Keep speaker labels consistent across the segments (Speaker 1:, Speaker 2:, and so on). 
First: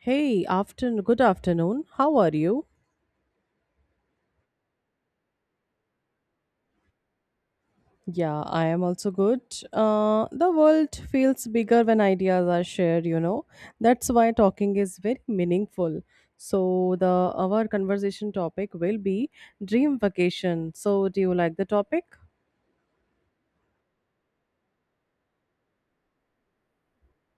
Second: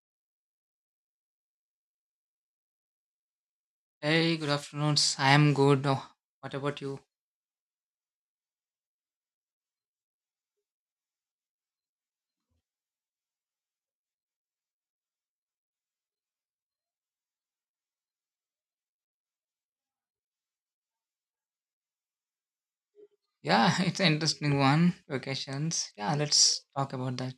Speaker 1: Hey, afternoon. Good afternoon. How are you?
Speaker 2: Hey, good afternoon. I am good. Oh, what about you?
Speaker 1: Yeah, I am also good. The world feels bigger when ideas are shared. You know, that's why talking is very meaningful. So the our conversation topic will be dream vacation. So do you like the topic?
Speaker 2: Yeah, it's an interesting one. Vacations. Yeah, let's talk about that.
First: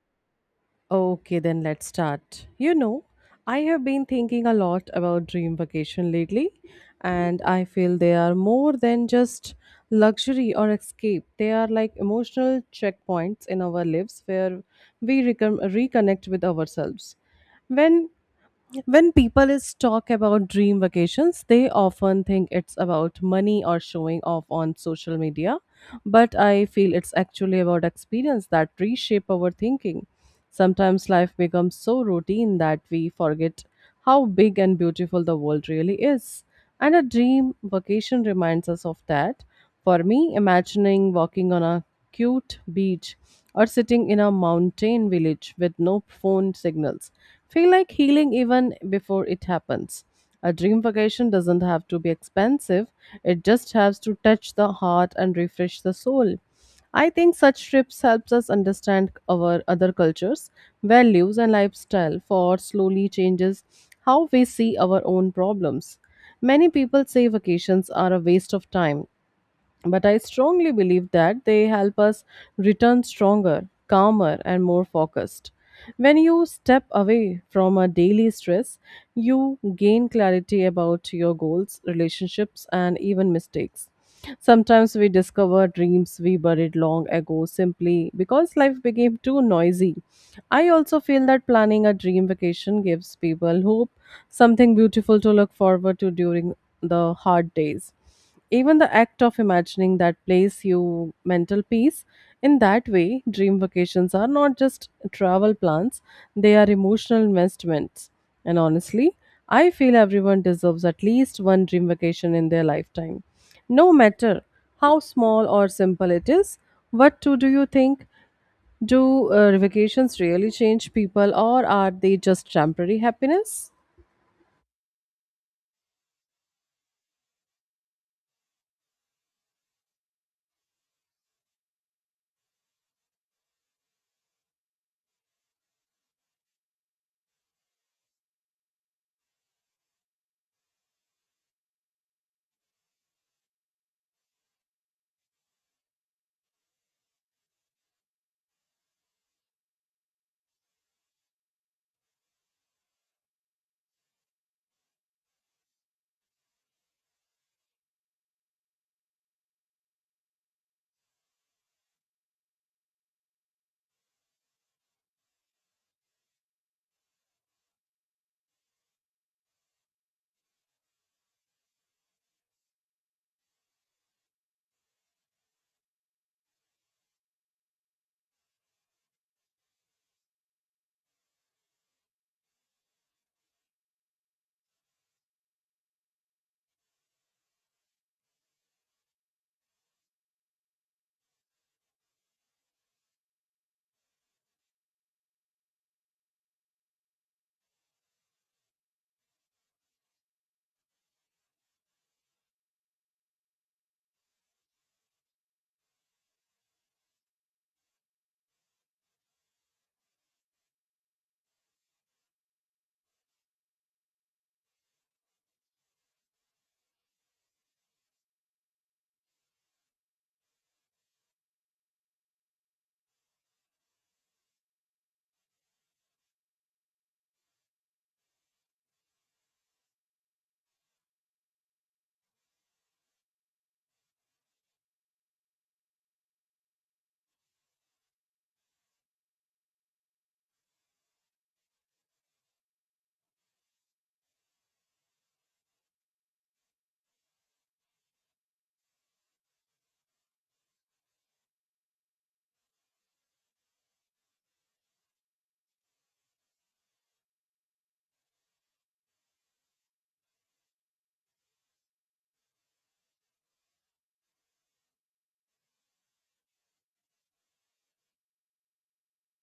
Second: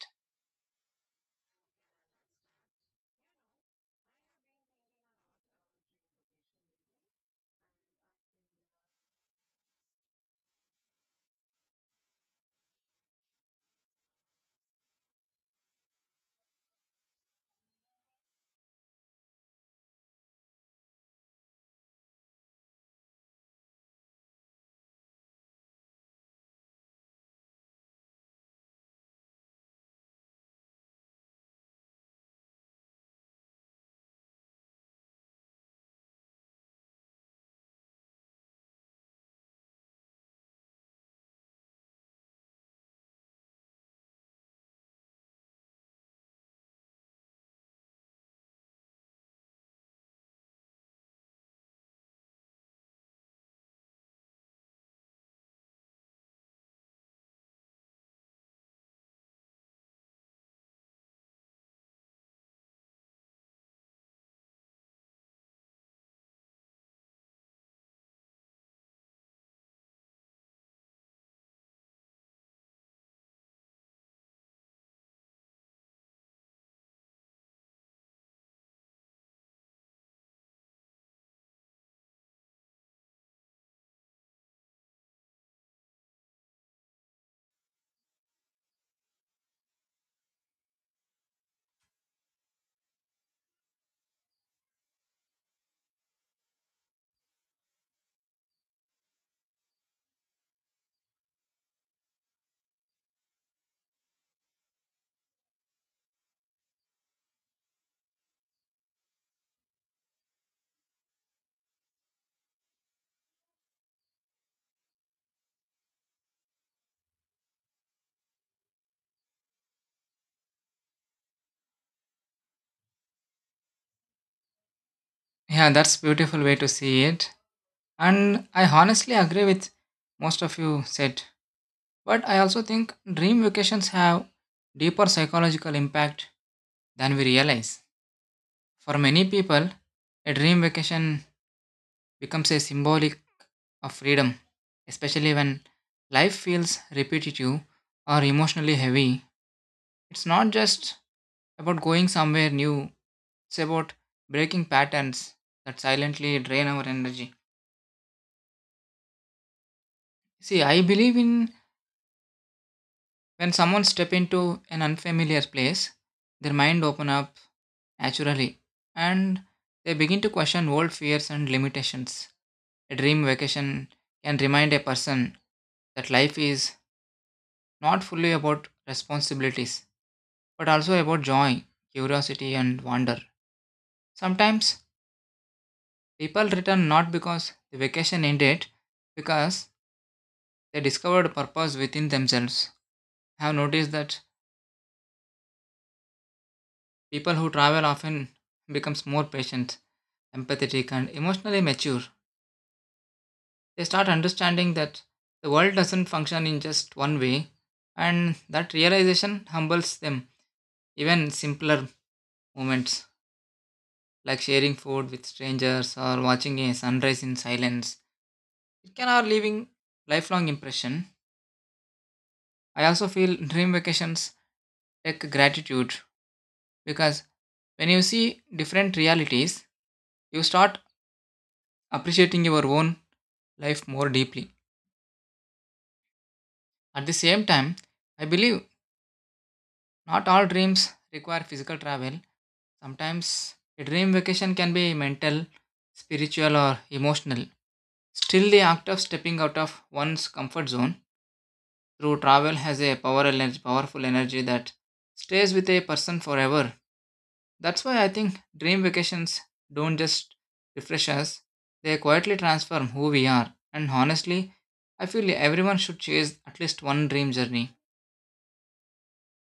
Speaker 1: Okay, then let's start. You know, I have been thinking a lot about dream vacation lately, and I feel they are more than just luxury or escape. They are like emotional checkpoints in our lives where we reconnect with ourselves. When when people is talk about dream vacations, they often think it's about money or showing off on social media, but I feel it's actually about experience that reshape our thinking. Sometimes life becomes so routine that we forget how big and beautiful the world really is, and a dream vacation reminds us of that. For me, imagining walking on a cute beach or sitting in a mountain village with no phone signals feel like healing even before it happens. A dream vacation doesn't have to be expensive, it just has to touch the heart and refresh the soul. I think such trips helps us understand our other cultures, values and lifestyle for slowly changes how we see our own problems. Many people say vacations are a waste of time, but I strongly believe that they help us return stronger, calmer, and more focused. When you step away from a daily stress, you gain clarity about your goals, relationships, and even mistakes. Sometimes we discover dreams we buried long ago simply because life became too noisy. I also feel that planning a dream vacation gives people hope, something beautiful to look forward to during the hard days. Even the act of imagining that place you mental peace. In that way, dream vacations are not just travel plans, they are emotional investments. And honestly, I feel everyone deserves at least one dream vacation in their lifetime. No matter how small or simple it is, what two do you think? Do vacations really change people, or are they just temporary happiness?
Speaker 2: Yeah, that's beautiful way to see it. And I honestly agree with most of you said. But I also think dream vacations have deeper psychological impact than we realize. For many people, a dream vacation becomes a symbolic of freedom, especially when life feels repetitive or emotionally heavy. It's not just about going somewhere new. It's about breaking patterns that silently drain our energy. See, I believe in when someone step into an unfamiliar place, their mind open up naturally, and they begin to question old fears and limitations. A dream vacation can remind a person that life is not fully about responsibilities, but also about joy, curiosity, and wonder. Sometimes people return not because the vacation ended, because they discovered purpose within themselves. I have noticed that people who travel often becomes more patient, empathetic and emotionally mature. They start understanding that the world doesn't function in just one way, and that realization humbles them. Even simpler moments like sharing food with strangers or watching a sunrise in silence. It can are leaving lifelong impression. I also feel dream vacations take gratitude because when you see different realities, you start appreciating your own life more deeply. At the same time, I believe not all dreams require physical travel. Sometimes a dream vacation can be mental, spiritual, or emotional. Still, the act of stepping out of one's comfort zone through travel has a powerful energy that stays with a person forever. That's why I think dream vacations don't just refresh us, they quietly transform who we are. And honestly, I feel everyone should chase at least one dream journey,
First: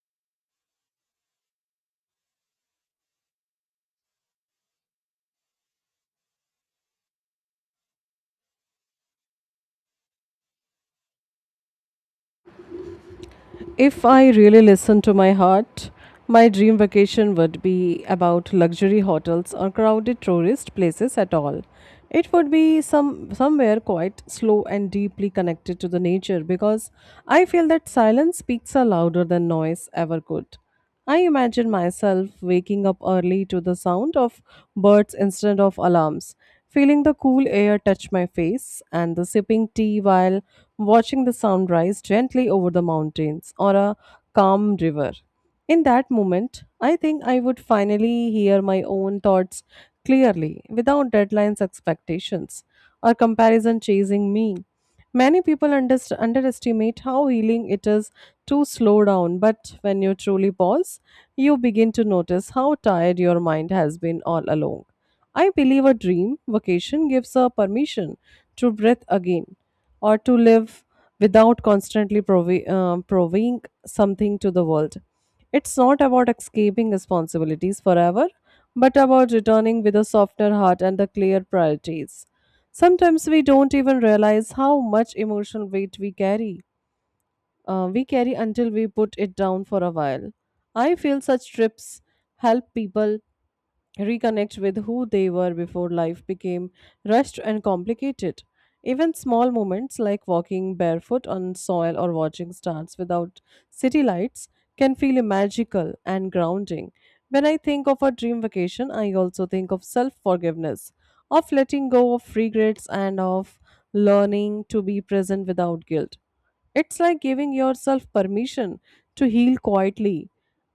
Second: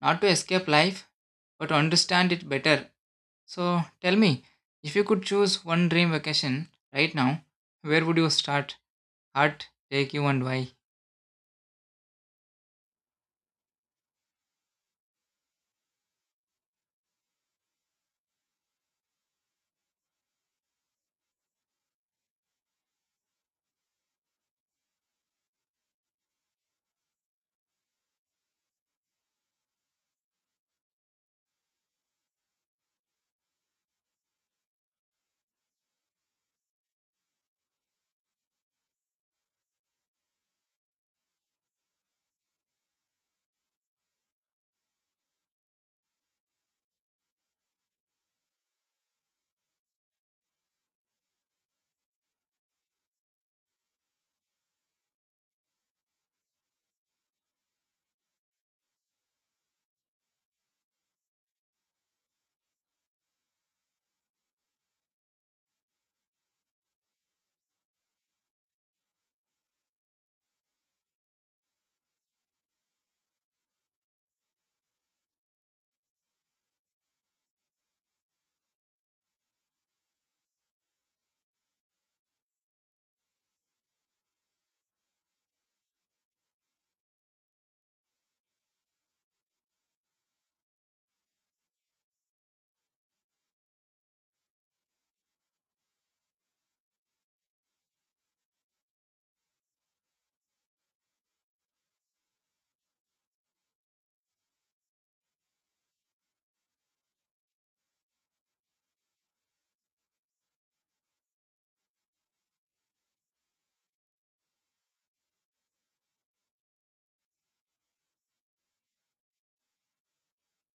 Speaker 2: not to escape life, but to understand it better. So tell me, if you could choose one dream vacation right now, where would you start? Heart, take you and why?
Speaker 1: If I really listened to my heart, my dream vacation would be about luxury hotels or crowded tourist places at all. It would be somewhere quite slow and deeply connected to the nature, because I feel that silence speaks are louder than noise ever could. I imagine myself waking up early to the sound of birds instead of alarms, feeling the cool air touch my face, and the sipping tea while watching the sun rise gently over the mountains or a calm river. In that moment, I think I would finally hear my own thoughts clearly without deadlines, expectations, or comparison chasing me. Many people underestimate how healing it is to slow down, but when you truly pause, you begin to notice how tired your mind has been all along. I believe a dream vacation gives a permission to breathe again or to live without constantly proving something to the world. It's not about escaping responsibilities forever, but about returning with a softer heart and the clear priorities. Sometimes we don't even realize how much emotional weight we carry. We carry until we put it down for a while. I feel such trips help people reconnect with who they were before life became rushed and complicated. Even small moments like walking barefoot on soil or watching stars without city lights can feel magical and grounding. When I think of a dream vacation, I also think of self forgiveness, of letting go of regrets, and of learning to be present without guilt. It's like giving yourself permission to heal quietly.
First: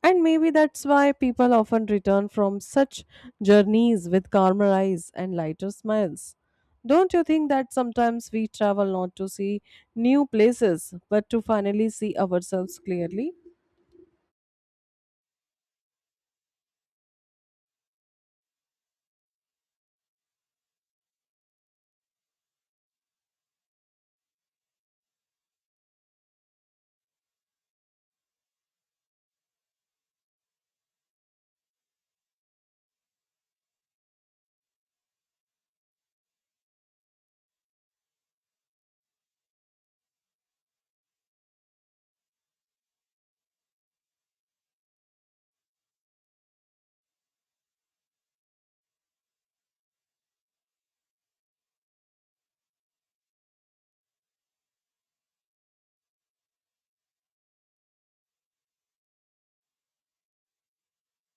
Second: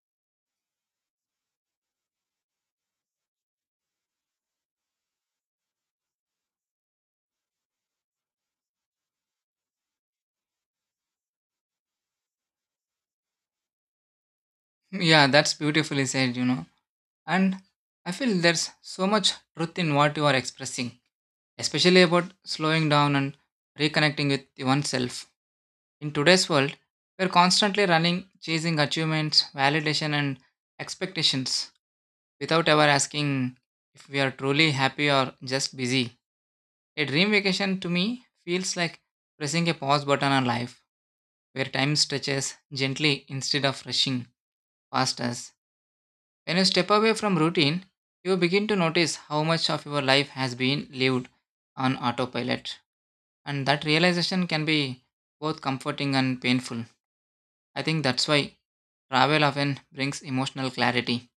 Speaker 1: And maybe that's why people often return from such journeys with calmer eyes and lighter smiles. Don't you think that sometimes we travel not to see new places, but to finally see ourselves clearly?
Speaker 2: Yeah, that's beautifully said, And I feel there's so much truth in what you are expressing, especially about slowing down and reconnecting with oneself. In today's world, we're constantly running, chasing achievements, validation, and expectations without ever asking if we are truly happy or just busy. A dream vacation to me feels like pressing a pause button on life, where time stretches gently instead of rushing past us. When you step away from routine, you begin to notice how much of your life has been lived on autopilot. And that realization can be both comforting and painful. I think that's why travel often brings emotional clarity.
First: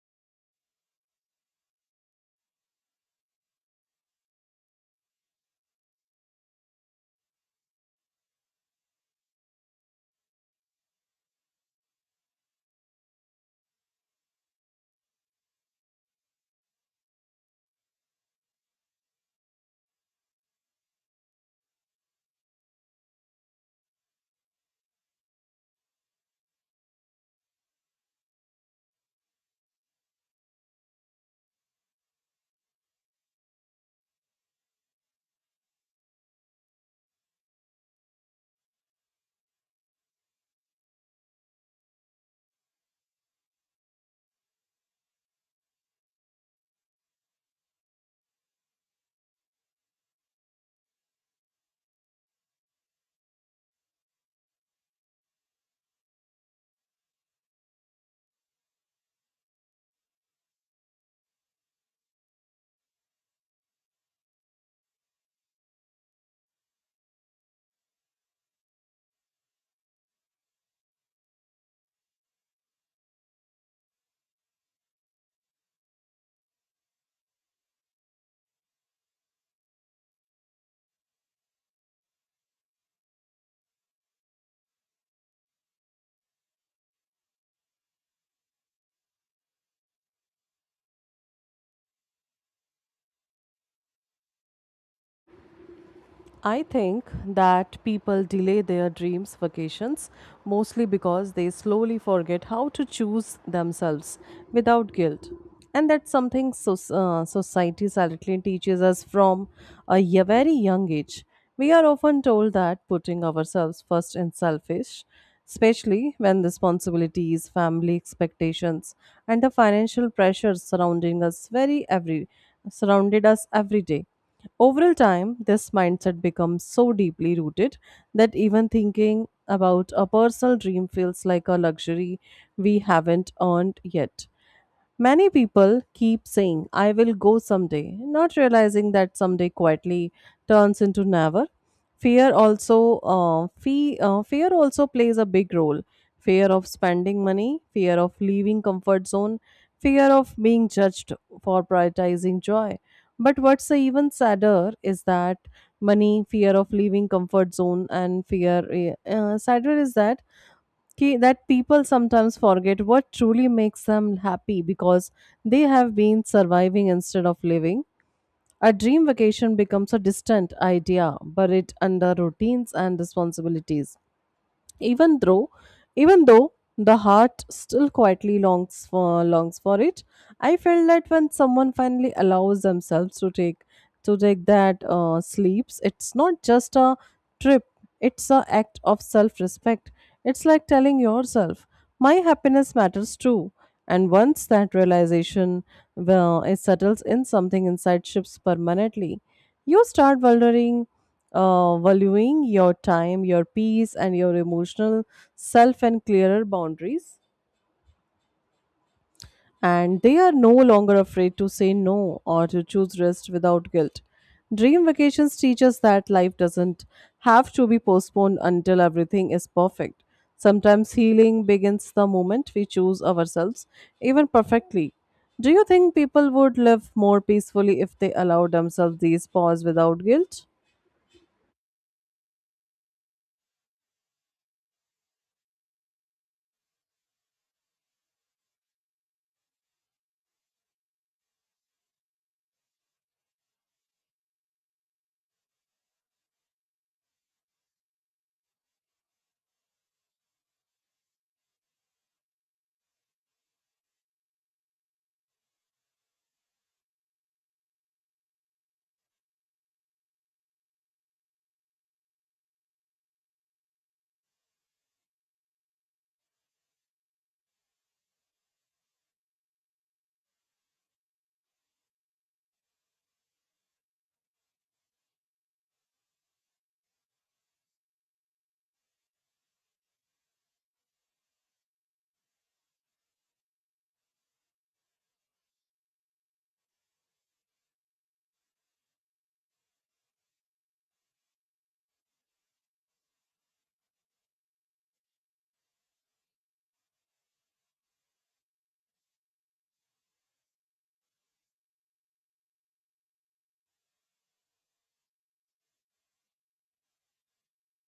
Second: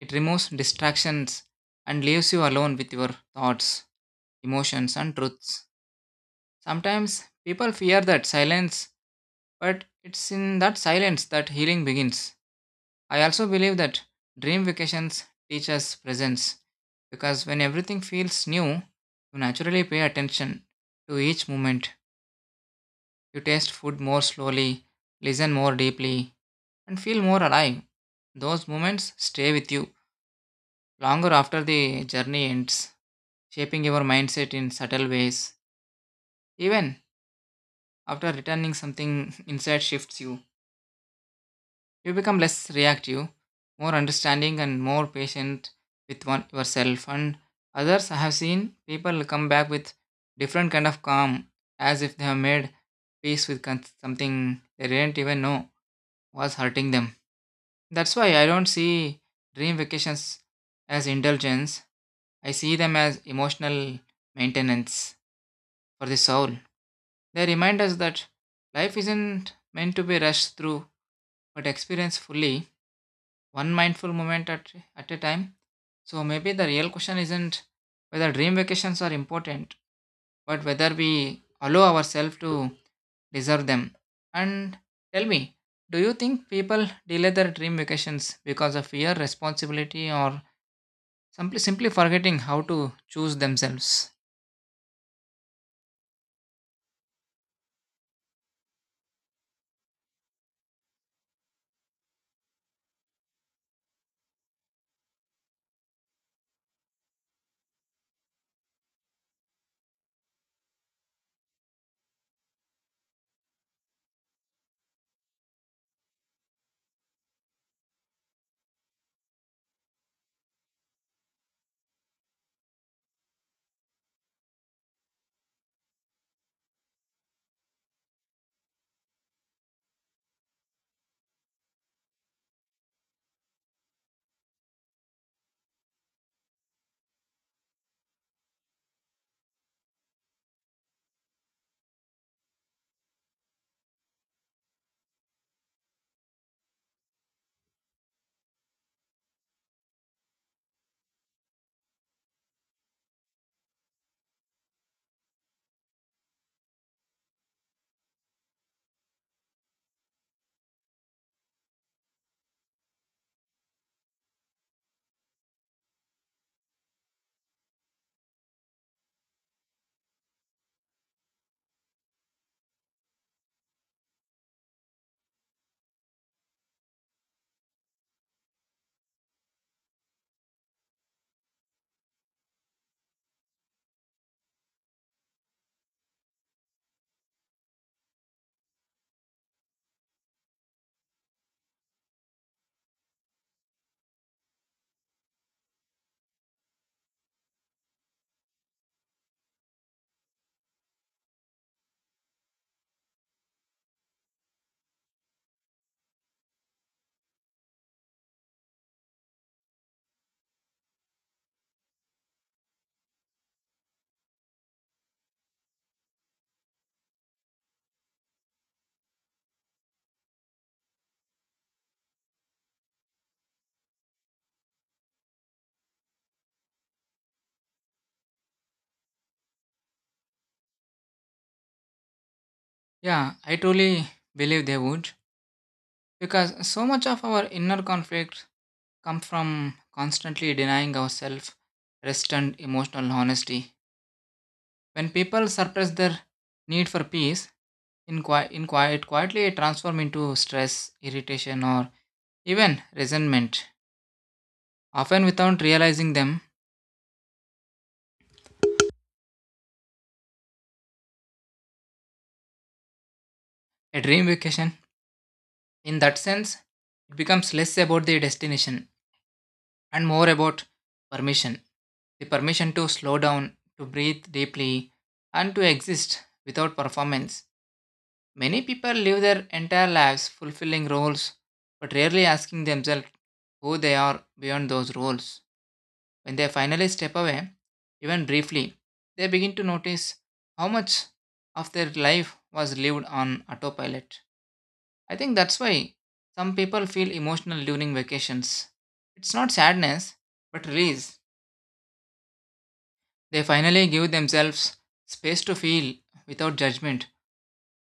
Speaker 2: It removes distractions and leaves you alone with your thoughts, emotions, and truths. Sometimes people fear that silence, but it's in that silence that healing begins. I also believe that dream vacations teach us presence, because when everything feels new, you naturally pay attention to each moment. You taste food more slowly, listen more deeply, and feel more alive. Those moments stay with you longer after the journey ends, shaping your mindset in subtle ways. Even after returning, something inside shifts you. You become less reactive, more understanding, and more patient with one yourself and others. I have seen people come back with different kind of calm, as if they have made peace with something they didn't even know was hurting them. That's why I don't see dream vacations as indulgence. I see them as emotional maintenance for the soul. They remind us that life isn't meant to be rushed through, but experienced fully, one mindful moment at a time. So maybe the real question isn't whether dream vacations are important, but whether we allow ourselves to deserve them. And tell me, do you think people delay their dream vacations because of fear, responsibility, or simply forgetting how to choose themselves?
Speaker 1: I think that people delay their dreams vacations mostly because they slowly forget how to choose themselves without guilt. And that's something so, society silently teaches us from a very young age. We are often told that putting ourselves first is selfish, especially when responsibilities, family expectations, and the financial pressures surrounding us very every surrounded us every day. Over time, this mindset becomes so deeply rooted that even thinking about a personal dream feels like a luxury we haven't earned yet. Many people keep saying, I will go someday, not realizing that someday quietly turns into never. Fear also, fear also plays a big role. Fear of spending money, fear of leaving comfort zone, fear of being judged for prioritizing joy. But what's even sadder is that money, fear of leaving comfort zone, and sadder is that that people sometimes forget what truly makes them happy because they have been surviving instead of living. A dream vacation becomes a distant idea, buried under routines and responsibilities, even though even though the heart still quietly longs for it. I felt that when someone finally allows themselves to take that sleeps, it's not just a trip, it's a act of self respect. It's like telling yourself, my happiness matters too. And once that realization, well, it settles in, something inside ships permanently. You start valuing your time, your peace, and your emotional self and clearer boundaries, and they are no longer afraid to say no or to choose rest without guilt. Dream vacations teach us that life doesn't have to be postponed until everything is perfect. Sometimes healing begins the moment we choose ourselves, even perfectly. Do you think people would live more peacefully if they allowed themselves these pause without guilt?
Speaker 2: Yeah, I truly believe they would, because so much of our inner conflict come from constantly denying ourselves rest and emotional honesty. When people suppress their need for peace, in quietly transform into stress, irritation, or even resentment, often without realizing them. A dream vacation, in that sense, it becomes less about the destination and more about permission, the permission to slow down, to breathe deeply, and to exist without performance. Many people live their entire lives fulfilling roles, but rarely asking themselves who they are beyond those roles. When they finally step away, even briefly, they begin to notice how much of their life was lived on autopilot. I think that's why some people feel emotional during vacations. It's not sadness, but release. They finally give themselves space to feel without judgment.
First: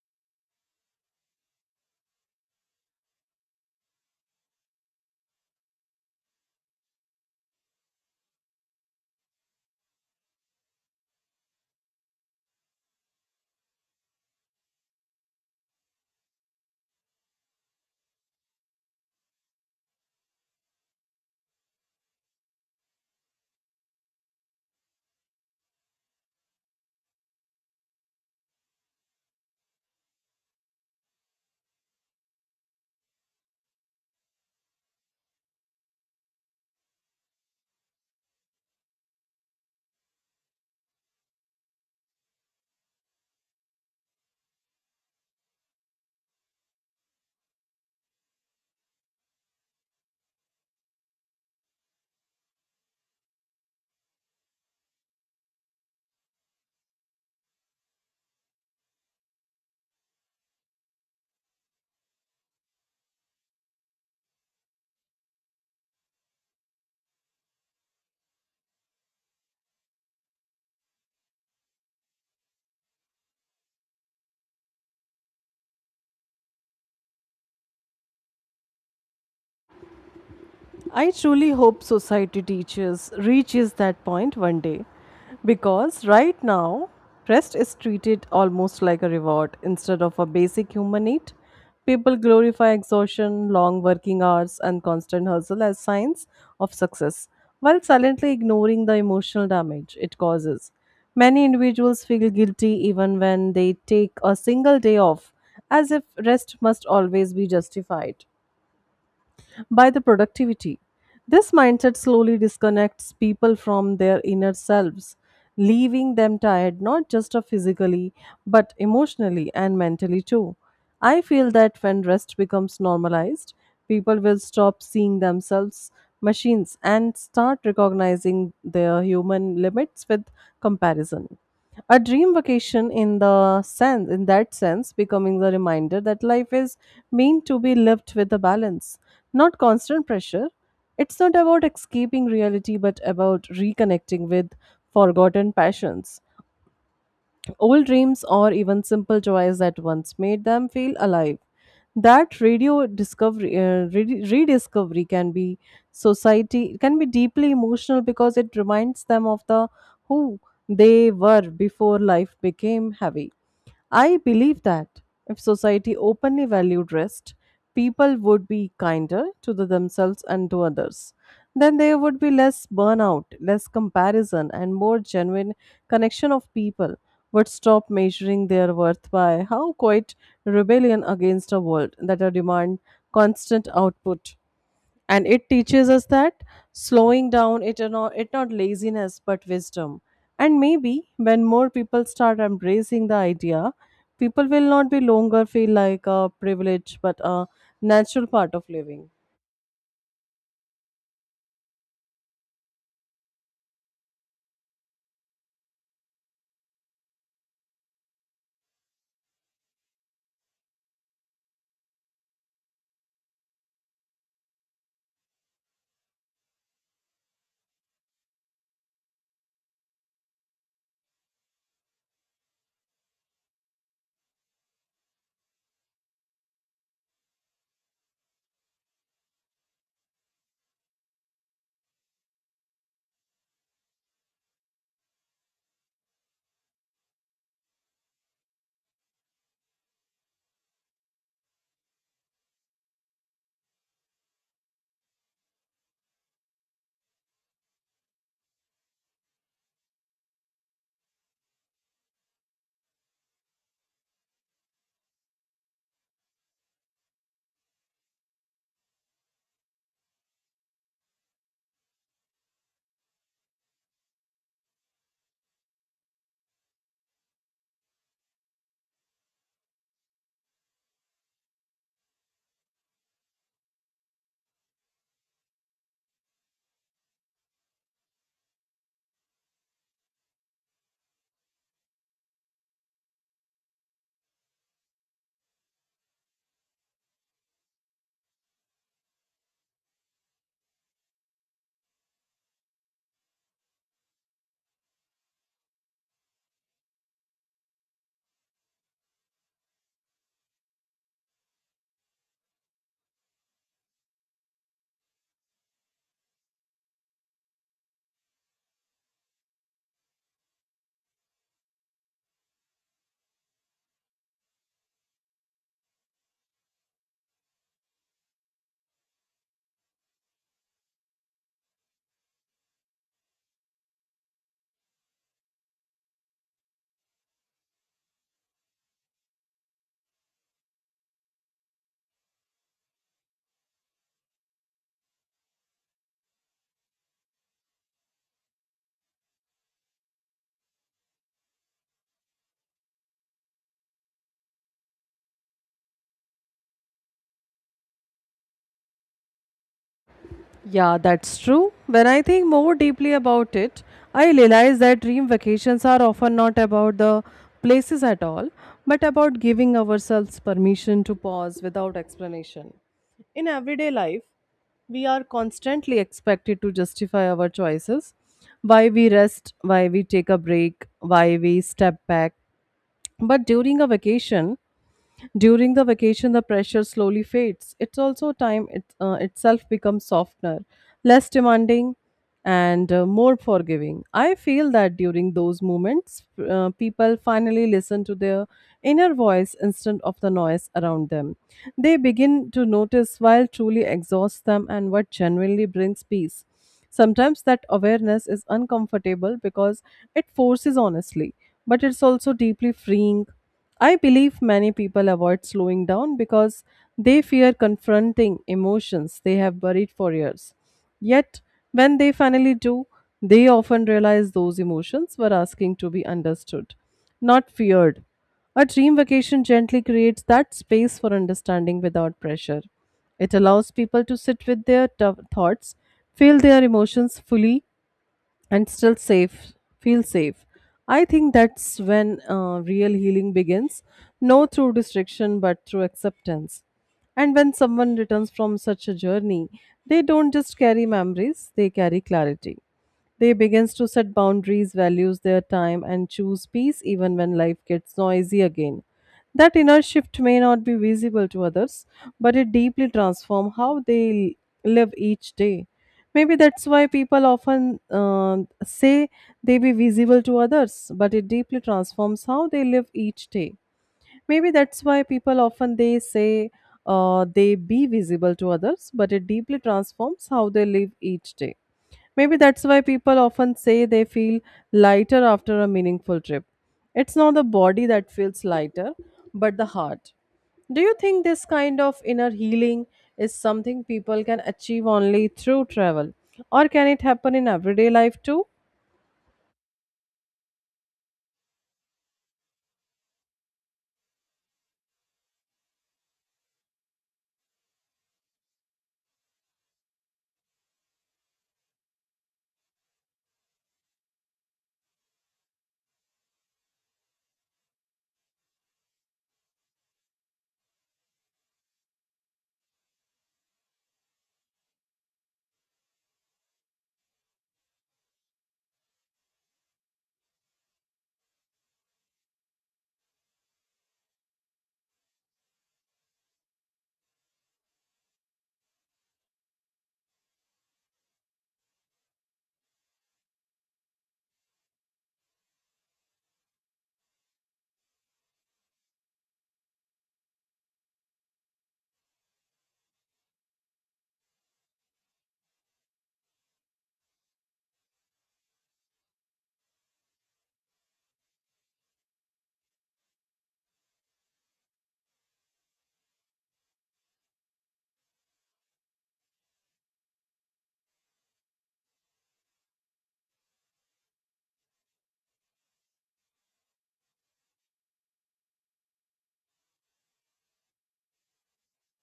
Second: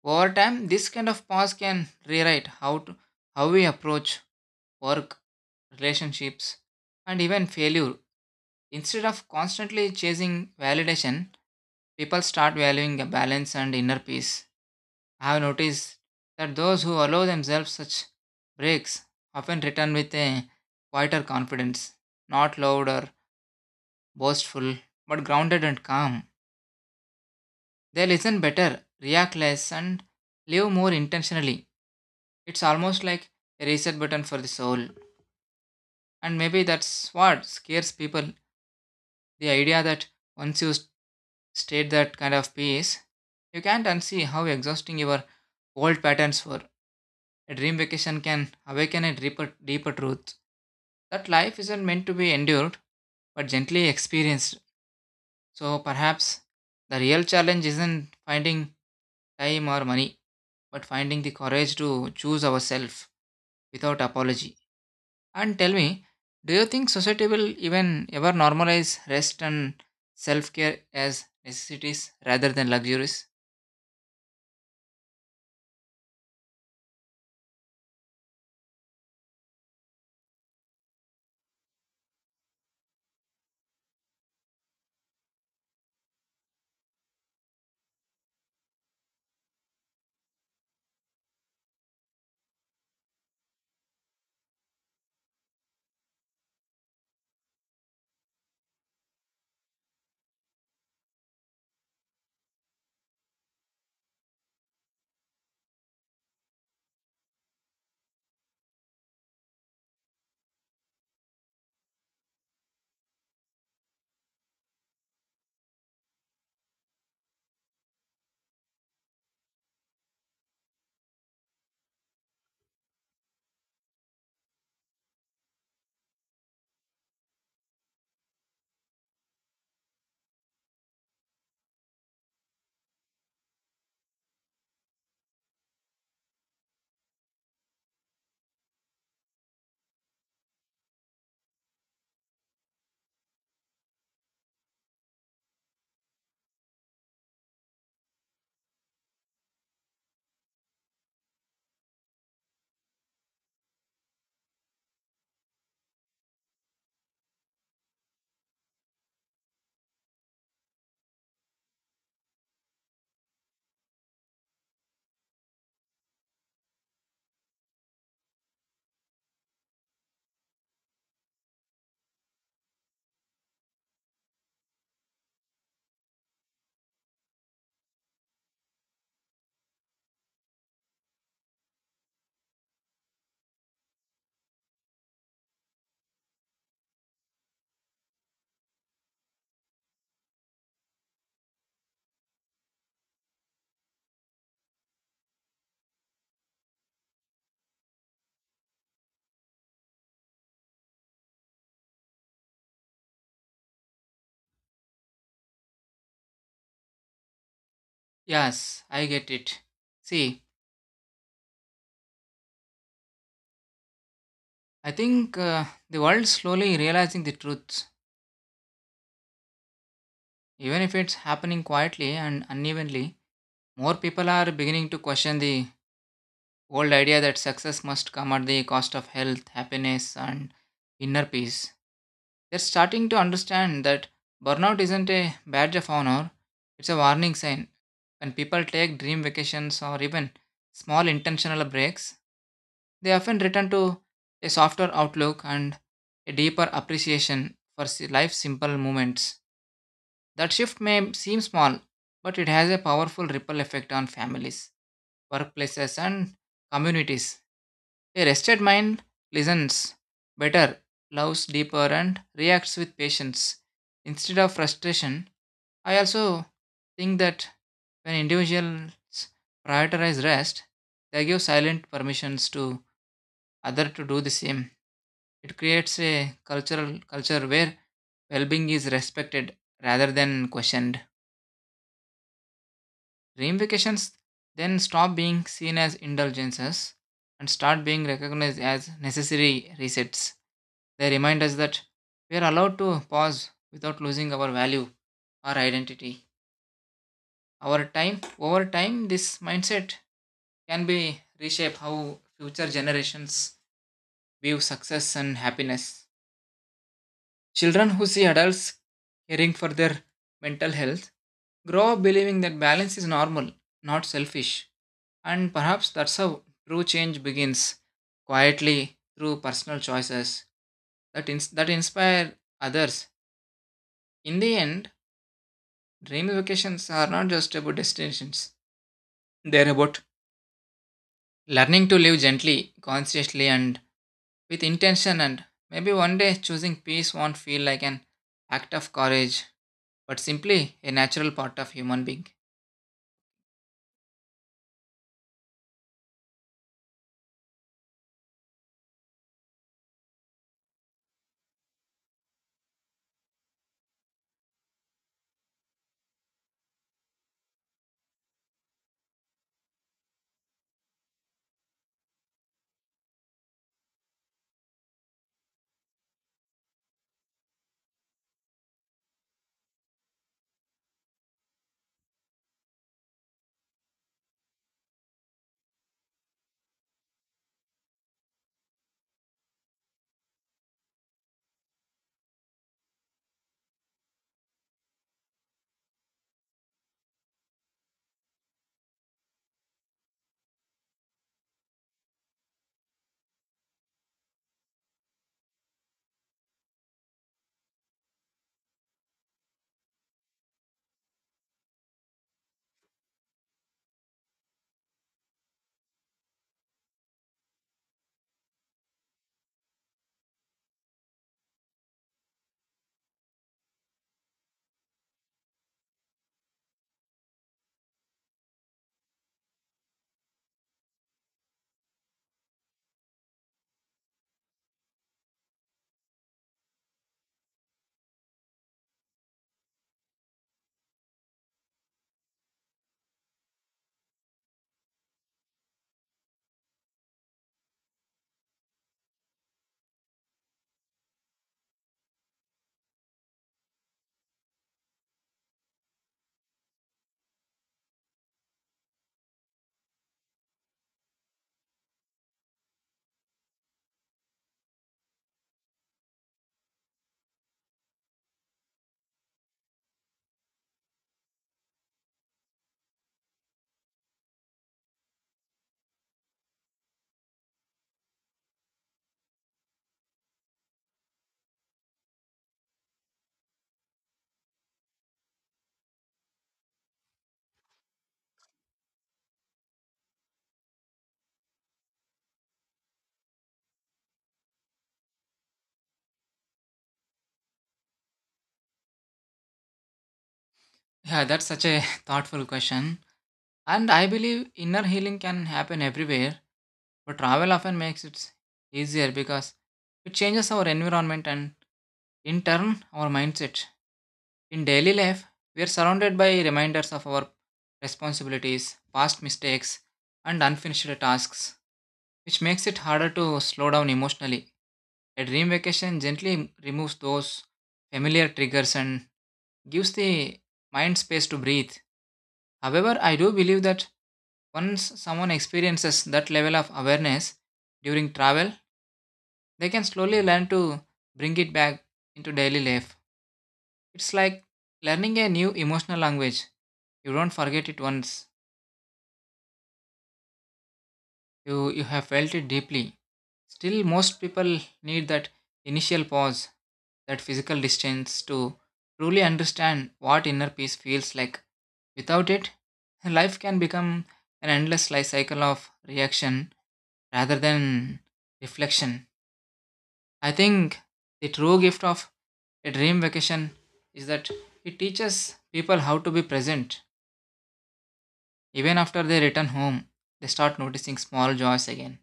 Speaker 2: Over time, this kind of pause can rewrite how we approach work, relationships, and even failure. Instead of constantly chasing validation, people start valuing a balance and inner peace. I have noticed that those who allow themselves such breaks often return with a quieter confidence, not loud or boastful, but grounded and calm. They listen better, react less, and live more intentionally. It's almost like a reset button for the soul. And maybe that's what scares people, the idea that once you state that kind of peace, you can't unsee how exhausting your old patterns were. A dream vacation can awaken a deeper truth that life isn't meant to be endured but gently experienced. So perhaps the real challenge isn't finding time or money, but finding the courage to choose ourselves without apology. And tell me, do you think society will even ever normalize rest and self care as necessities rather than luxuries?
Speaker 1: I truly hope society teaches reaches that point one day, because right now rest is treated almost like a reward instead of a basic human need. People glorify exhaustion, long working hours, and constant hustle as signs of success, while silently ignoring the emotional damage it causes. Many individuals feel guilty even when they take a single day off, as if rest must always be justified by the productivity. This mindset slowly disconnects people from their inner selves, leaving them tired not just of physically but emotionally and mentally too. I feel that when rest becomes normalized, people will stop seeing themselves machines and start recognizing their human limits with comparison. A dream vacation in that sense becoming the reminder that life is meant to be lived with a balance, not constant pressure. It's not about escaping reality, but about reconnecting with forgotten passions, old dreams, or even simple joys that once made them feel alive. That radio rediscovery can be society, can be deeply emotional because it reminds them of the who they were before life became heavy. I believe that if society openly valued rest, people would be kinder to the themselves and to others. Then there would be less burnout, less comparison, and more genuine connection of people would stop measuring their worth by how quite rebellion against a world that a demand constant output, and it teaches us that slowing down it are not it not laziness but wisdom. And maybe when more people start embracing the idea, people will not be longer feel like a privilege but a natural part of living.
Speaker 2: Yes, I get it. See, I think the world slowly realizing the truth. Even if it's happening quietly and unevenly, more people are beginning to question the old idea that success must come at the cost of health, happiness, and inner peace. They're starting to understand that burnout isn't a badge of honor, it's a warning sign. When people take dream vacations or even small intentional breaks, they often return to a softer outlook and a deeper appreciation for life's simple moments. That shift may seem small, but it has a powerful ripple effect on families, workplaces, and communities. A rested mind listens better, loves deeper, and reacts with patience instead of frustration. I also think that when individuals prioritize rest, they give silent permissions to others to do the same. It creates a cultural culture where well-being is respected rather than questioned. Ramifications then stop being seen as indulgences and start being recognized as necessary resets. They remind us that we are allowed to pause without losing our value, our identity, our time. Over time, this mindset can be reshaped how future generations view success and happiness. Children who see adults caring for their mental health grow up believing that balance is normal, not selfish. And perhaps that's how true change begins, quietly, through personal choices that that inspire others. In the end, dream vacations are not just about destinations, they're about learning to live gently, consciously, and with intention. And maybe one day choosing peace won't feel like an act of courage, but simply a natural part of human being.
Speaker 1: Yeah, that's true. When I think more deeply about it, I realize that dream vacations are often not about the places at all, but about giving ourselves permission to pause without explanation. In everyday life, we are constantly expected to justify our choices, why we rest, why we take a break, why we step back. But during the vacation, the pressure slowly fades. It's also time itself becomes softener, less demanding, and more forgiving. I feel that during those moments, people finally listen to their inner voice instead of the noise around them. They begin to notice while truly exhausts them and what genuinely brings peace. Sometimes that awareness is uncomfortable because it forces honestly, but it's also deeply freeing. I believe many people avoid slowing down because they fear confronting emotions they have buried for years. Yet, when they finally do, they often realize those emotions were asking to be understood, not feared. A dream vacation gently creates that space for understanding without pressure. It allows people to sit with their thoughts, feel their emotions fully, and still safe. Feel safe. I think that's when real healing begins, no through distraction but through acceptance. And when someone returns from such a journey, they don't just carry memories, they carry clarity. They begins to set boundaries, values their time and choose peace even when life gets noisy again. That inner shift may not be visible to others, but it deeply transforms how they live each day. Maybe that's why people often say they be visible to others, but it deeply transforms how they live each day. Maybe that's why people often they be visible to others, but it deeply transforms how they live each day. Maybe that's why people often say they feel lighter after a meaningful trip. It's not the body that feels lighter, but the heart. Do you think this kind of inner healing is something people can achieve only through travel, or can it happen in everyday life too?
Speaker 2: Yeah, that's such a thoughtful question. And I believe inner healing can happen everywhere, but travel often makes it easier because it changes our environment and, in turn, our mindset. In daily life, we are surrounded by reminders of our responsibilities, past mistakes, and unfinished tasks, which makes it harder to slow down emotionally. A dream vacation gently removes those familiar triggers and gives the mind space to breathe. However, I do believe that once someone experiences that level of awareness during travel, they can slowly learn to bring it back into daily life. It's like learning a new emotional language. You don't forget it once you have felt it deeply. Still most people need that initial pause, that physical distance, to truly understand what inner peace feels like. Without it life can become an endless life cycle of reaction rather than reflection. I think the true gift of a dream vacation is that it teaches people how to be present. Even after they return home, they start noticing small joys again,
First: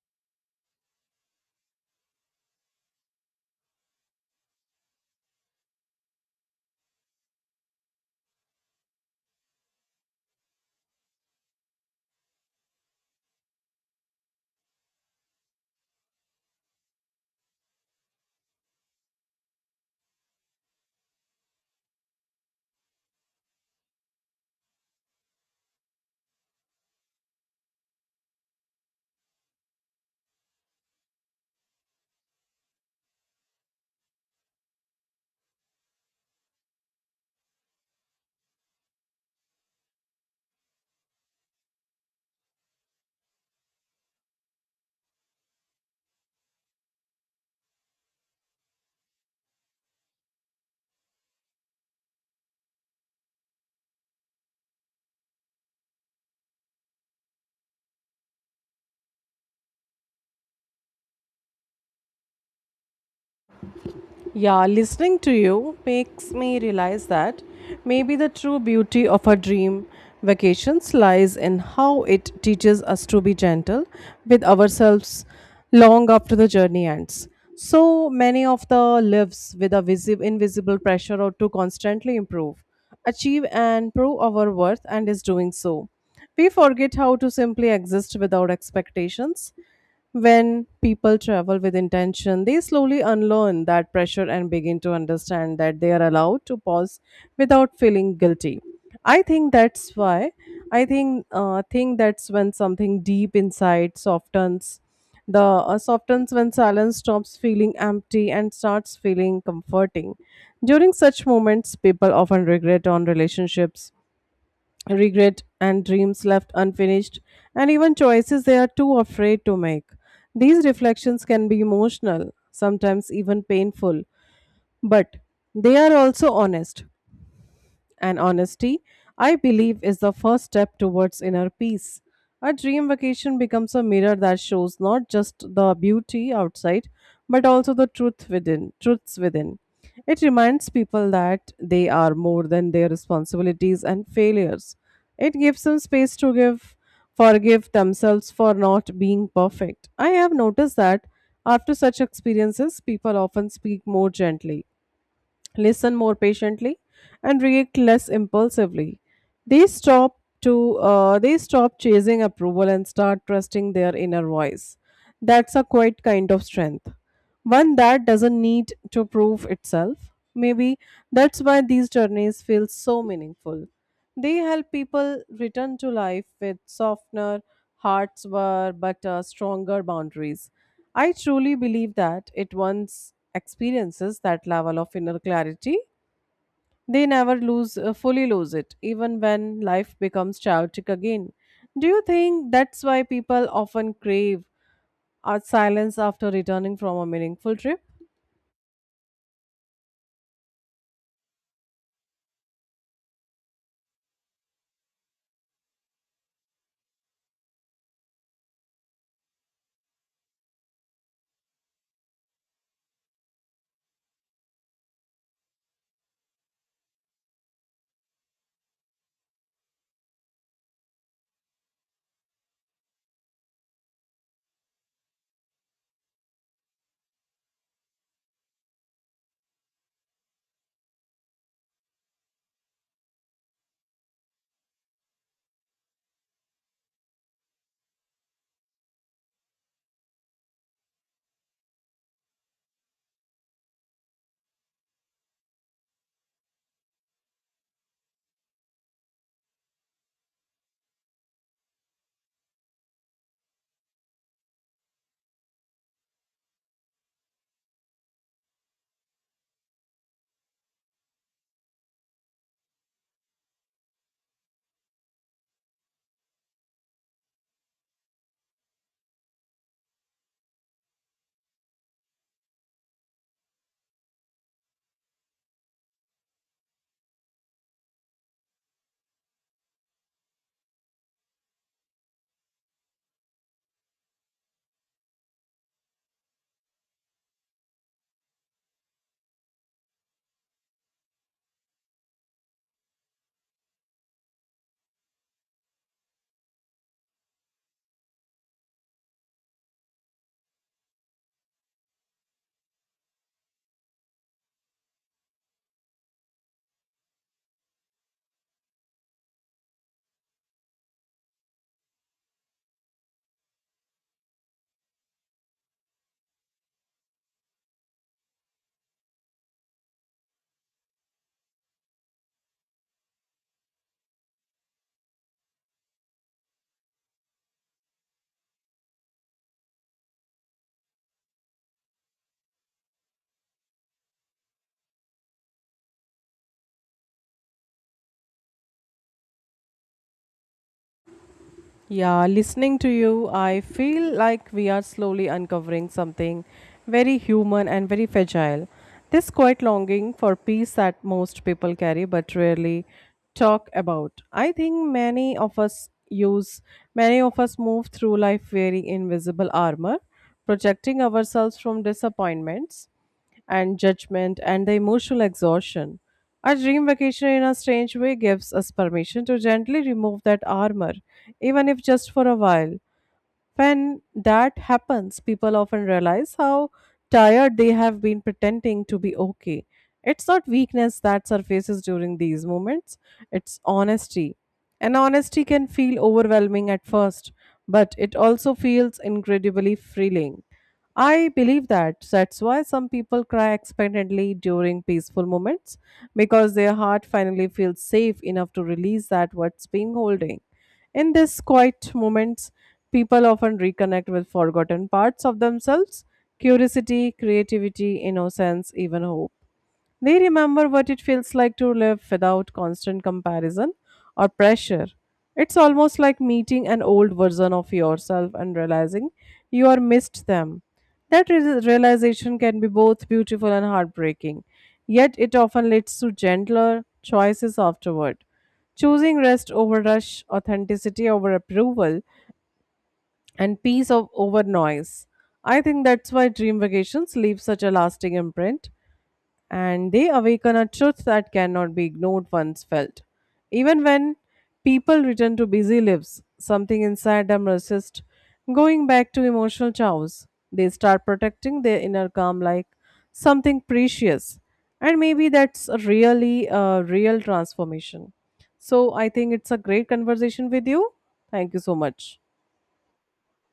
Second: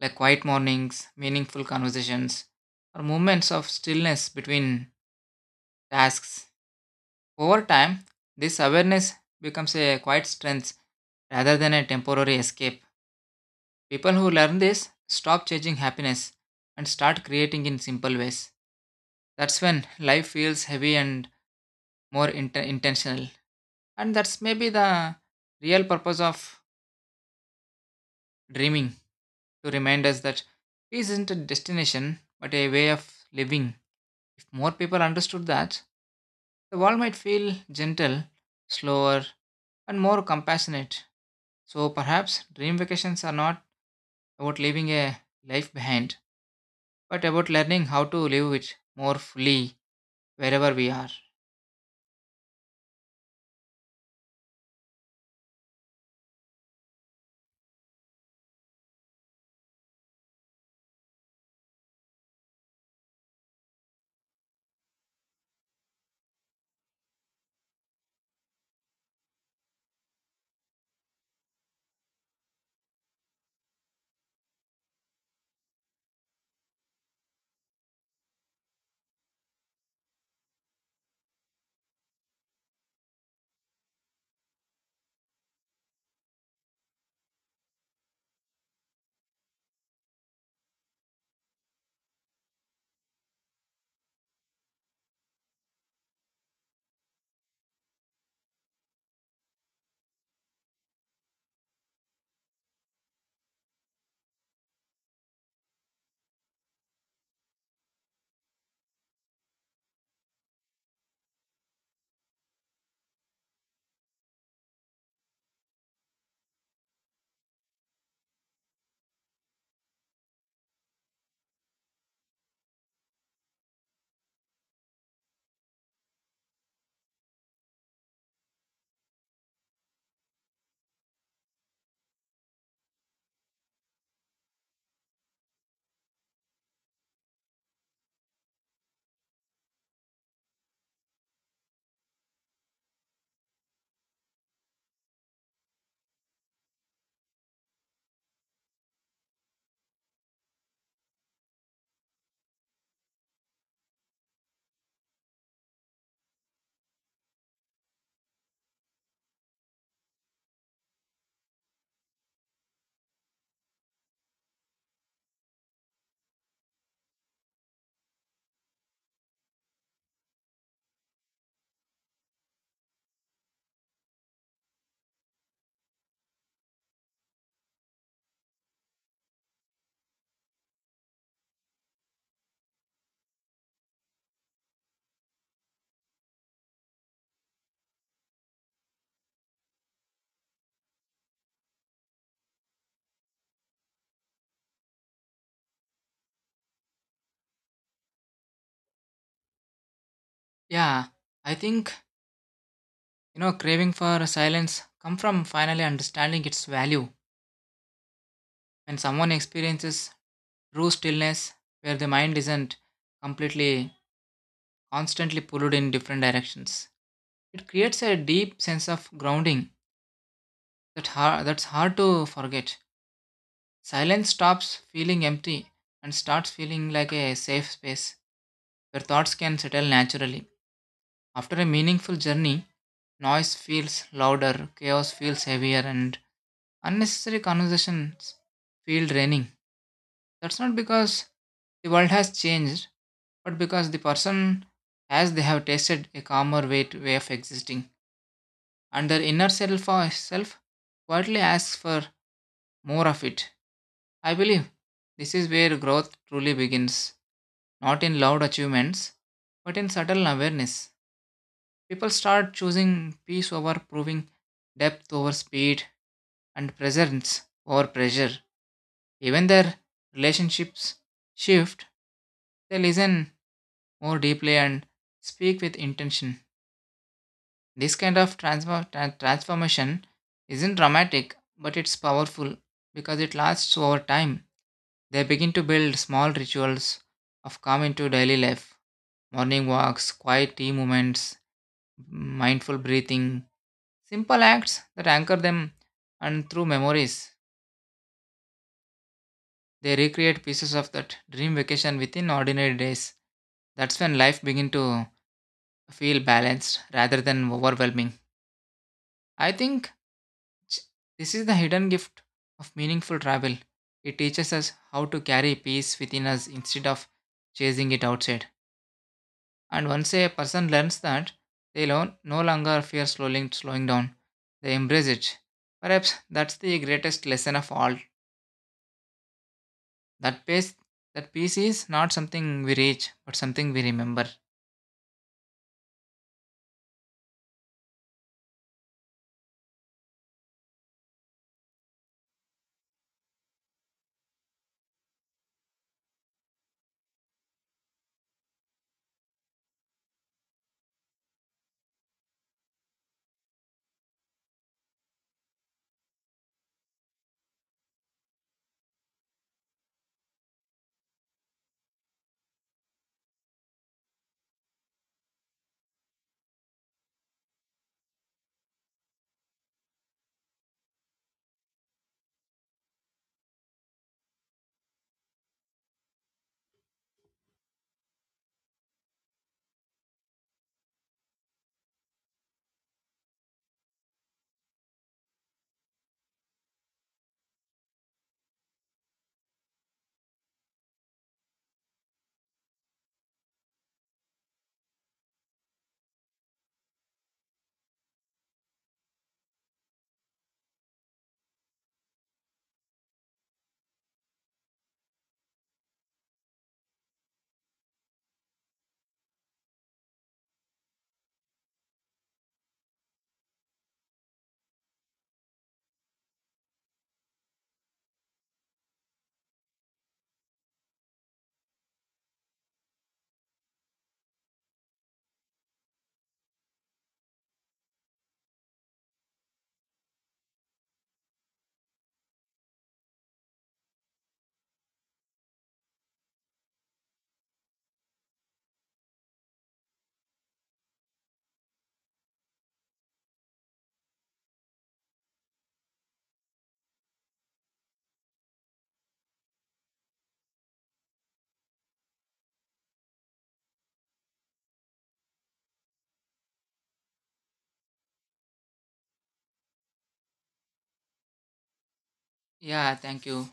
Speaker 2: like quiet mornings, meaningful conversations, or moments of stillness between tasks. Over time, this awareness becomes a quiet strength rather than a temporary escape. People who learn this stop chasing happiness and start creating in simple ways. That's when life feels heavy and more intentional. And that's maybe the real purpose of dreaming, to remind us that peace isn't a destination but a way of living. If more people understood that, the world might feel gentle, slower, and more compassionate. So perhaps dream vacations are not about leaving a life behind, but about learning how to live it more fully wherever we are.
Speaker 1: Yeah, listening to you makes me realize that maybe the true beauty of a dream vacations lies in how it teaches us to be gentle with ourselves long after the journey ends. So many of the lives with a visible invisible pressure or to constantly improve, achieve and prove our worth and is doing so. We forget how to simply exist without expectations when people travel with intention, they slowly unlearn that pressure and begin to understand that they are allowed to pause without feeling guilty. I think that's why I think that's when something deep inside softens. The softens when silence stops feeling empty and starts feeling comforting. During such moments, people often regret on relationships regret and dreams left unfinished, and even choices they are too afraid to make. These reflections can be emotional, sometimes even painful, but they are also honest. And honesty, I believe, is the first step towards inner peace. A dream vacation becomes a mirror that shows not just the beauty outside, but also the truth within, truths within. It reminds people that they are more than their responsibilities and failures. It gives them space to give, forgive themselves for not being perfect. I have noticed that after such experiences, people often speak more gently, listen more patiently, and react less impulsively. They stop to they stop chasing approval and start trusting their inner voice. That's a quite kind of strength, one that doesn't need to prove itself. Maybe that's why these journeys feel so meaningful. They help people return to life with softener hearts were but stronger boundaries. I truly believe that it once experiences that level of inner clarity, they never lose fully lose it, even when life becomes chaotic again. Do you think that's why people often crave our silence after returning from a meaningful trip?
Speaker 2: Yeah, I think you know craving for silence come from finally understanding its value. When someone experiences true stillness, where the mind isn't completely constantly pulled in different directions, it creates a deep sense of grounding that har that's hard to forget. Silence stops feeling empty and starts feeling like a safe space where thoughts can settle naturally. After a meaningful journey, noise feels louder, chaos feels heavier, and unnecessary conversations feel draining. That's not because the world has changed, but because the person, as they have tasted a calmer way of existing, and their inner self quietly asks for more of it. I believe this is where growth truly begins, not in loud achievements, but in subtle awareness. People start choosing peace over proving, depth over speed, and presence over pressure. Even their relationships shift. They listen more deeply and speak with intention. This kind of transformation isn't dramatic, but it's powerful because it lasts over time. They begin to build small rituals of calm into daily life, morning walks, quiet tea moments, mindful breathing, simple acts that anchor them and through memories. They recreate pieces of that dream vacation within ordinary days. That's when life begins to feel balanced rather than overwhelming. I think this is the hidden gift of meaningful travel. It teaches us how to carry peace within us instead of chasing it outside. And once a person learns that, they no longer fear slowing down. They embrace it. Perhaps that's the greatest lesson of all. That peace is not something we reach, but something we remember.
Speaker 1: Yeah, listening to you, I feel like we are slowly uncovering something very human and very fragile. This quiet longing for peace that most people carry but rarely talk about. I think many of us move through life wearing invisible armor, protecting ourselves from disappointments and judgment and the emotional exhaustion. Our dream vacation, in a strange way, gives us permission to gently remove that armor, even if just for a while. When that happens, people often realize how tired they have been pretending to be okay. It's not weakness that surfaces during these moments, it's honesty. And honesty can feel overwhelming at first, but it also feels incredibly freeing. I believe that. So that's why some people cry expectantly during peaceful moments because their heart finally feels safe enough to release that what's been holding. In these quiet moments, people often reconnect with forgotten parts of themselves, curiosity, creativity, innocence, even hope. They remember what it feels like to live without constant comparison or pressure. It's almost like meeting an old version of yourself and realizing you are missed them. That realization can be both beautiful and heartbreaking, yet it often leads to gentler choices afterward. Choosing rest over rush, authenticity over approval, and peace of over noise. I think that's why dream vacations leave such a lasting imprint and they awaken a truth that cannot be ignored once felt. Even when people return to busy lives, something inside them resists going back to emotional chaos. They start protecting their inner calm like something precious, and maybe that's a really a real transformation. So I think it's a great conversation with you. Thank you so much.
Speaker 2: Yeah, thank you.